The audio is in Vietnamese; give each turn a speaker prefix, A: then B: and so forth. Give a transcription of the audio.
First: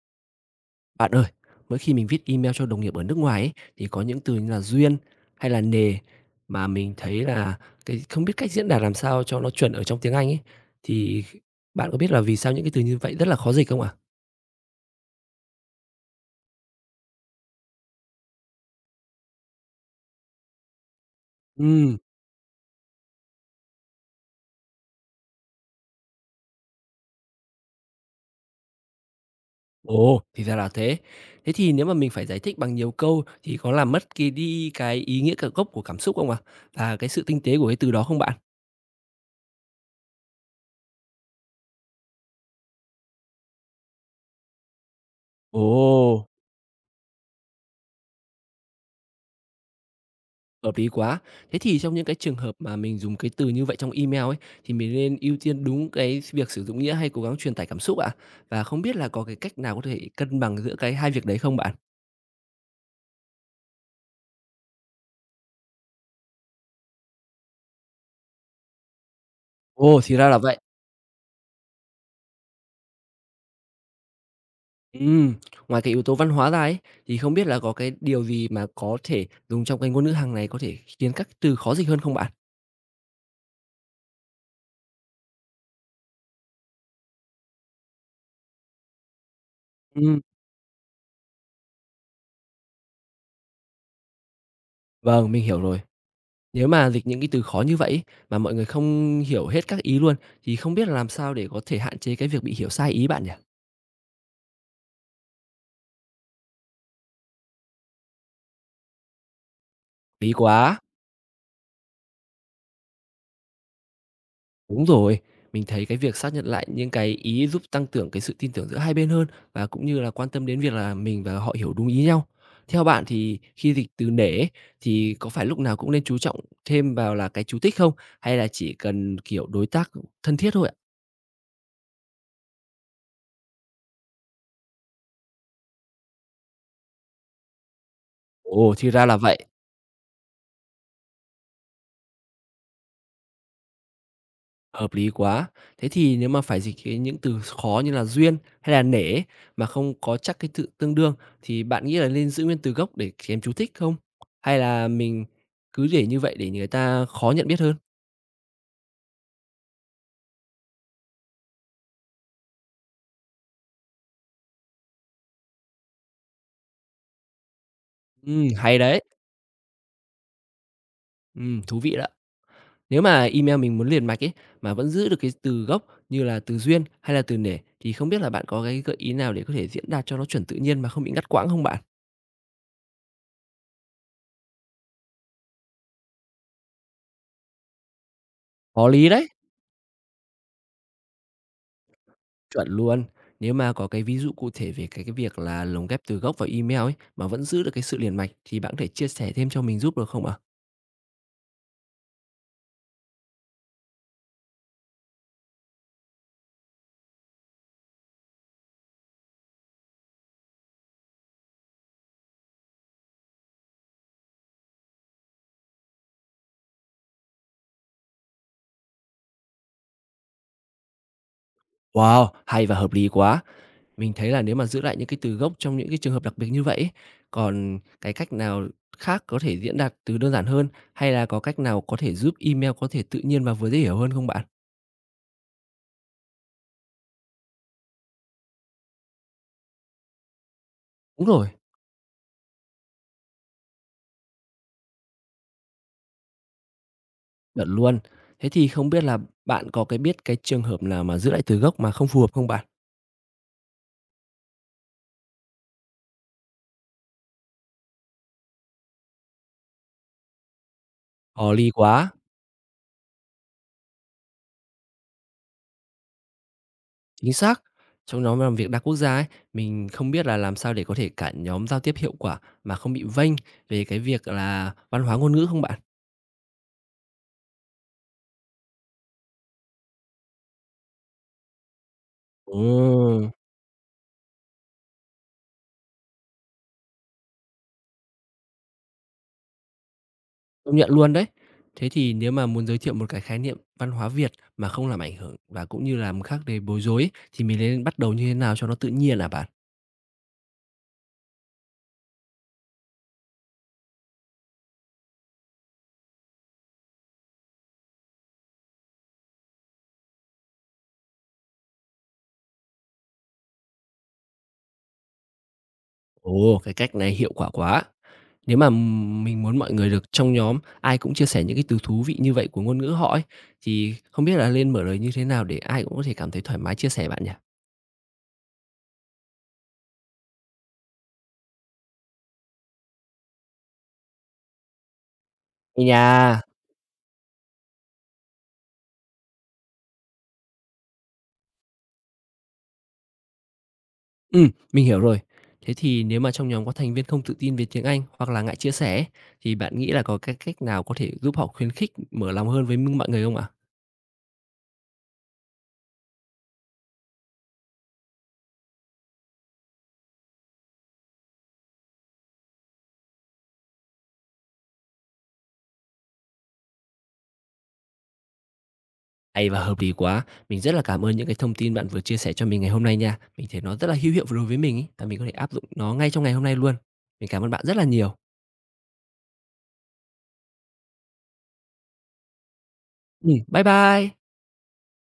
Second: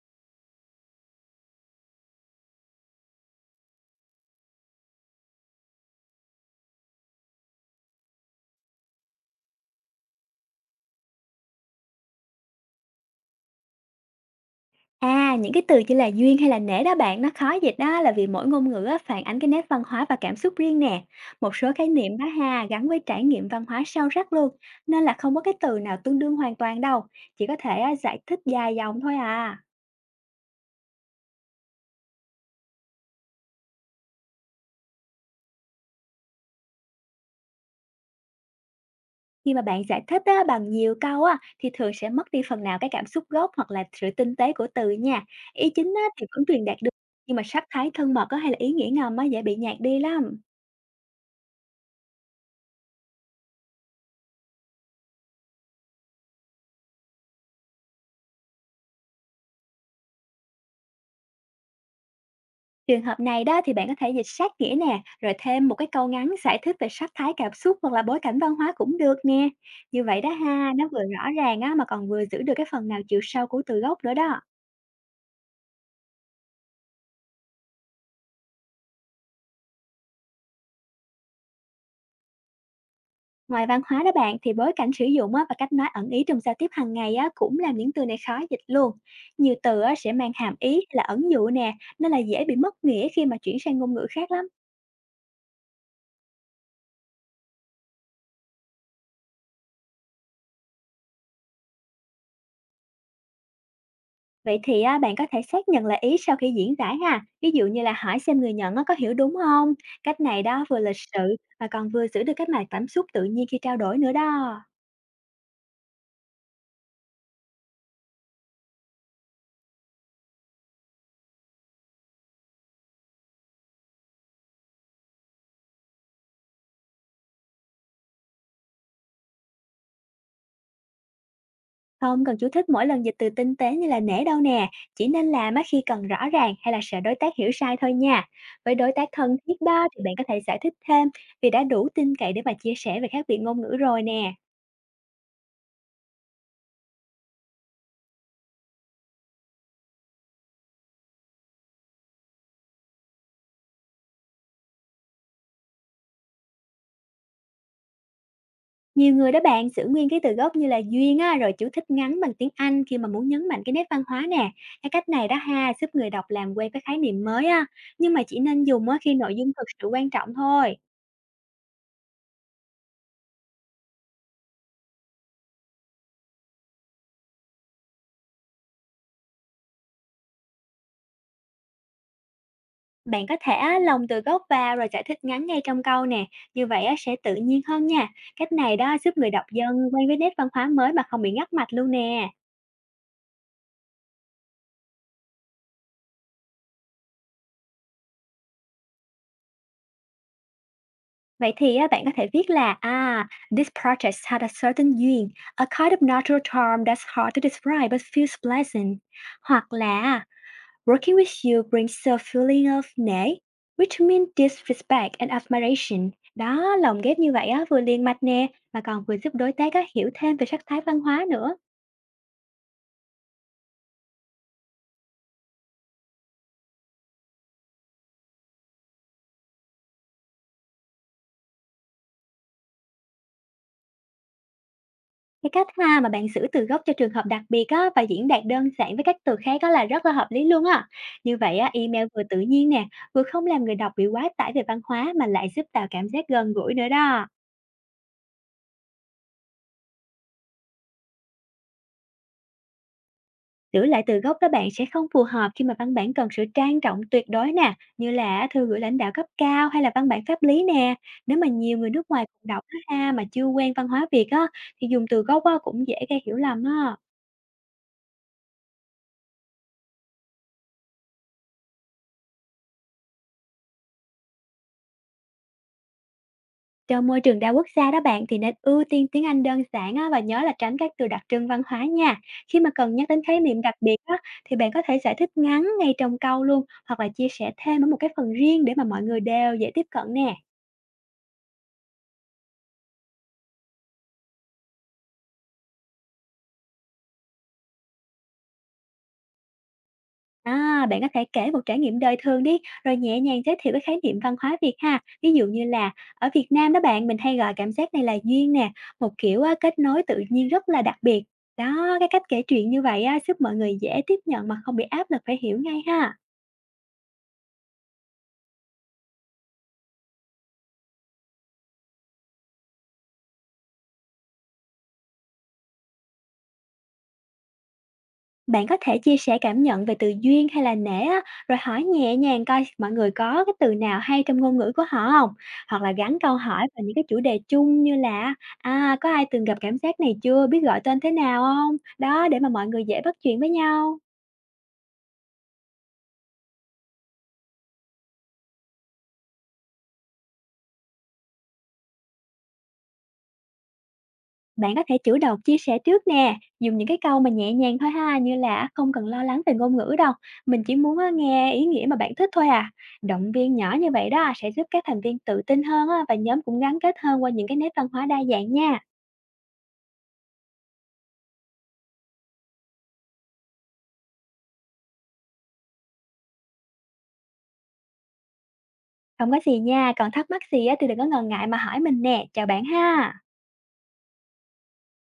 A: Bạn ơi, mỗi khi mình viết email cho đồng nghiệp ở nước ngoài ấy, thì có những từ như là duyên hay là nề mà mình thấy là cái không biết cách diễn đạt làm sao cho nó chuẩn ở trong tiếng Anh ấy. Thì bạn có biết là vì sao những cái từ như vậy rất là khó dịch không ạ?
B: À, những cái từ như là duyên hay là nể đó bạn, nó khó dịch đó là vì mỗi ngôn ngữ á, phản ánh cái nét văn hóa và cảm xúc riêng nè. Một số khái
A: Ừ.
B: niệm đó ha, gắn với trải nghiệm văn hóa sâu sắc luôn, nên là không có cái từ nào tương đương hoàn toàn đâu, chỉ có thể á, giải thích dài dòng thôi à.
A: Ồ, thì ra là thế. Thế thì nếu mà mình phải giải thích bằng nhiều câu thì có làm mất cái đi cái ý nghĩa cả gốc của cảm xúc không ạ? Và cái sự tinh tế của cái từ đó không bạn?
B: Khi mà bạn giải thích á, bằng nhiều câu á, thì thường sẽ mất đi phần nào cái cảm xúc gốc hoặc là sự tinh tế của từ nha. Ý chính á, thì
A: Ồ.
B: vẫn truyền đạt được, nhưng mà sắc thái thân mật á, hay là ý nghĩa ngầm á, dễ bị nhạt đi lắm.
A: Hợp lý quá. Thế thì trong những cái trường hợp mà mình dùng cái từ như vậy trong email ấy, thì mình nên ưu tiên đúng cái việc sử dụng nghĩa hay cố gắng truyền tải cảm xúc ạ? Và không biết là có cái cách nào có thể cân bằng giữa cái hai việc đấy không bạn?
B: Trường hợp này đó thì bạn có thể dịch sát nghĩa nè, rồi thêm một cái câu ngắn giải thích về sắc thái cảm xúc hoặc là bối cảnh văn hóa cũng được nè.
A: Ồ,
B: Như
A: thì
B: vậy đó
A: ra là vậy.
B: ha, nó vừa rõ ràng á, mà còn vừa giữ được cái phần nào chiều sâu của từ gốc nữa đó.
A: Ừm, ngoài cái yếu tố văn hóa ra ấy, thì không biết là có cái điều gì mà có thể dùng trong cái ngôn ngữ hàng này có thể khiến các từ khó dịch hơn không bạn?
B: Ngoài văn hóa đó bạn, thì bối cảnh sử dụng á, và cách nói ẩn ý trong giao tiếp hàng ngày á, cũng làm những từ này khó dịch luôn. Nhiều từ á, sẽ
A: Ừm,
B: mang hàm ý hay là ẩn dụ nè, nên là dễ bị mất nghĩa khi mà chuyển sang ngôn ngữ khác lắm.
A: vâng, mình hiểu rồi. Nếu mà dịch những cái từ khó như vậy ấy, mà mọi người không hiểu hết các ý luôn, thì không biết là làm sao để có thể hạn chế cái việc bị hiểu sai ý bạn nhỉ?
B: Vậy thì á, bạn có thể xác nhận lại ý sau khi diễn giải ha. Ví dụ như là hỏi xem người nhận á, có hiểu đúng không? Cách
A: Lý
B: này đó vừa
A: quá.
B: lịch sự, mà còn vừa giữ được cái mạch cảm xúc tự nhiên khi trao đổi nữa đó.
A: Đúng rồi, mình thấy cái việc xác nhận lại những cái ý giúp tăng tưởng cái sự tin tưởng giữa hai bên hơn và cũng như là quan tâm đến việc là mình và họ hiểu đúng ý nhau. Theo bạn thì khi dịch từ nể ấy, thì có phải lúc nào cũng nên chú trọng thêm vào là cái chú thích không? Hay là chỉ cần kiểu đối tác thân thiết thôi ạ?
B: Không cần chú thích mỗi lần dịch từ tinh tế như là nể đâu nè. Chỉ nên làm á, khi cần rõ ràng hay là sợ đối tác hiểu sai thôi nha.
A: Ồ,
B: Với đối
A: thì ra
B: tác
A: là
B: thân
A: vậy.
B: thiết đó, thì bạn có thể giải thích thêm, vì đã đủ tin cậy để mà chia sẻ về khác biệt ngôn ngữ rồi nè.
A: Hợp lý quá. Thế thì nếu mà phải dịch cái những từ khó như là duyên hay là nể ấy, mà không có chắc cái tự tương đương thì bạn nghĩ là nên giữ nguyên từ gốc để kèm chú thích không? Hay là mình cứ để như vậy để người ta khó nhận biết hơn?
B: Nhiều người đó bạn, giữ nguyên cái từ gốc như là duyên á, rồi chú thích ngắn bằng tiếng Anh khi mà muốn nhấn mạnh cái nét văn hóa nè. Cái cách này đó ha, giúp người đọc làm quen với khái niệm mới á, nhưng mà chỉ nên
A: Hay
B: dùng á,
A: đấy.
B: khi nội dung thực sự quan trọng thôi.
A: Thú vị đó. Nếu mà email mình muốn liền mạch ấy mà vẫn giữ được cái từ gốc như là từ duyên hay là từ nể thì không biết là bạn có cái gợi ý nào để có thể diễn đạt cho nó chuẩn tự nhiên mà không bị ngắt quãng không bạn?
B: Bạn có thể á, lồng từ gốc vào rồi giải thích ngắn ngay trong câu nè, như vậy á, sẽ tự nhiên hơn nha. Cách này
A: Có
B: đó
A: lý
B: giúp
A: đấy.
B: người đọc dần quen với nét văn hóa mới mà không bị ngắt mạch luôn nè.
A: Chuẩn luôn. Nếu mà có cái ví dụ cụ thể về cái việc là lồng ghép từ gốc vào email ấy mà vẫn giữ được cái sự liền mạch thì bạn có thể chia sẻ thêm cho mình giúp được không ạ?
B: Vậy thì á, bạn có thể viết là à, "This project had a certain yearn, a kind of natural charm that's hard to describe but feels pleasant." Hoặc là à, "Working with you brings a feeling of nể, which means disrespect and admiration." Đó, lồng ghép như vậy á, vừa liền mạch nè, mà còn vừa giúp đối tác á, hiểu thêm về sắc thái văn hóa nữa.
A: Wow, hay và hợp lý quá. Mình thấy là nếu mà giữ lại những cái từ gốc trong những cái trường hợp đặc biệt như vậy ấy, còn cái cách nào khác có thể diễn đạt từ đơn giản hơn hay là có cách nào có thể giúp email có thể tự nhiên và vừa dễ hiểu hơn không bạn?
B: Cái cách ha mà bạn giữ từ gốc cho trường hợp đặc biệt á, và diễn đạt đơn giản với các từ khác á, là rất là hợp lý luôn á.
A: Đúng
B: Như
A: rồi,
B: vậy á, email vừa tự nhiên nè, vừa không làm người đọc bị quá tải về văn hóa, mà lại giúp tạo cảm giác gần gũi nữa đó.
A: chuẩn luôn. Thế thì không biết là bạn có cái biết cái trường hợp nào mà giữ lại từ gốc mà không phù hợp không bạn?
B: Giữ lại từ gốc đó bạn, sẽ không phù hợp khi mà văn bản cần sự trang trọng tuyệt đối nè, như là thư gửi lãnh đạo cấp cao hay là văn bản pháp lý nè. Nếu mà
A: Hò ly
B: nhiều người
A: quá.
B: nước ngoài cùng đọc á ha, mà chưa quen văn hóa Việt á, thì dùng từ gốc á, cũng dễ gây hiểu lầm á.
A: Chính xác. Trong nhóm làm việc đa quốc gia ấy, mình không biết là làm sao để có thể cả nhóm giao tiếp hiệu quả mà không bị vênh về cái việc là văn hóa ngôn ngữ không bạn?
B: Trong môi trường đa quốc gia đó bạn, thì nên ưu tiên tiếng Anh đơn giản á, và nhớ là tránh các từ đặc trưng văn hóa nha. Khi
A: Ồ.
B: mà cần nhắc đến khái niệm đặc biệt á, thì bạn có thể giải thích ngắn ngay trong câu luôn, hoặc là chia sẻ thêm ở một cái phần riêng để mà mọi người đều dễ tiếp cận nè.
A: Công nhận luôn đấy. Thế thì nếu mà muốn giới thiệu một cái khái niệm văn hóa Việt mà không làm ảnh hưởng và cũng như làm khác để bối rối ấy, thì mình nên bắt đầu như thế nào cho nó tự nhiên à bạn?
B: À, bạn có thể kể một trải nghiệm đời thường đi, rồi nhẹ nhàng giới thiệu cái khái niệm văn hóa Việt ha. Ví dụ như là ở Việt Nam đó bạn, mình hay gọi cảm giác này là duyên nè, một kiểu á, kết nối tự nhiên rất là đặc biệt. Đó, cái cách kể chuyện như vậy á, giúp mọi người dễ tiếp nhận mà không bị áp lực phải hiểu ngay ha.
A: Ồ, cái cách này hiệu quả quá. Nếu mà mình muốn mọi người được trong nhóm, ai cũng chia sẻ những cái từ thú vị như vậy của ngôn ngữ họ ấy, thì không biết là lên mở lời như thế nào để ai cũng có thể cảm thấy thoải mái chia sẻ bạn nhỉ?
B: Bạn có thể chia sẻ cảm nhận về từ duyên hay là nể á, rồi hỏi nhẹ nhàng coi mọi người có cái từ nào hay trong ngôn ngữ của họ không. Hoặc
A: Thì
B: là gắn câu
A: nhà.
B: hỏi vào những cái chủ đề chung như là, à, có ai từng gặp cảm giác này chưa, biết gọi tên thế nào không? Đó, để mà mọi người dễ bắt chuyện với nhau.
A: Mình hiểu rồi. Thế thì nếu mà trong nhóm có thành viên không tự tin về tiếng Anh hoặc là ngại chia sẻ ấy, thì bạn nghĩ là có cái cách nào có thể giúp họ khuyến khích mở lòng hơn với mọi người không ạ?
B: Bạn có thể chủ động chia sẻ trước nè, dùng những cái câu mà nhẹ nhàng thôi ha, như là không cần lo lắng về ngôn ngữ đâu, mình chỉ muốn á, nghe ý nghĩa mà bạn thích thôi à. Động viên nhỏ như vậy đó, sẽ giúp các thành viên tự tin hơn á, và nhóm cũng gắn kết hơn qua những cái nét văn hóa đa dạng nha.
A: Hay và hợp lý quá. Mình rất là cảm ơn những cái thông tin bạn vừa chia sẻ cho mình ngày hôm nay nha. Mình thấy nó rất là hữu hiệu đối với mình ấy, và mình có thể áp dụng nó ngay trong ngày hôm nay luôn. Mình cảm ơn bạn rất là nhiều.
B: Không có gì nha, còn thắc mắc gì á, thì đừng có ngần ngại mà hỏi mình nè, chào bạn ha.
A: Bye bye.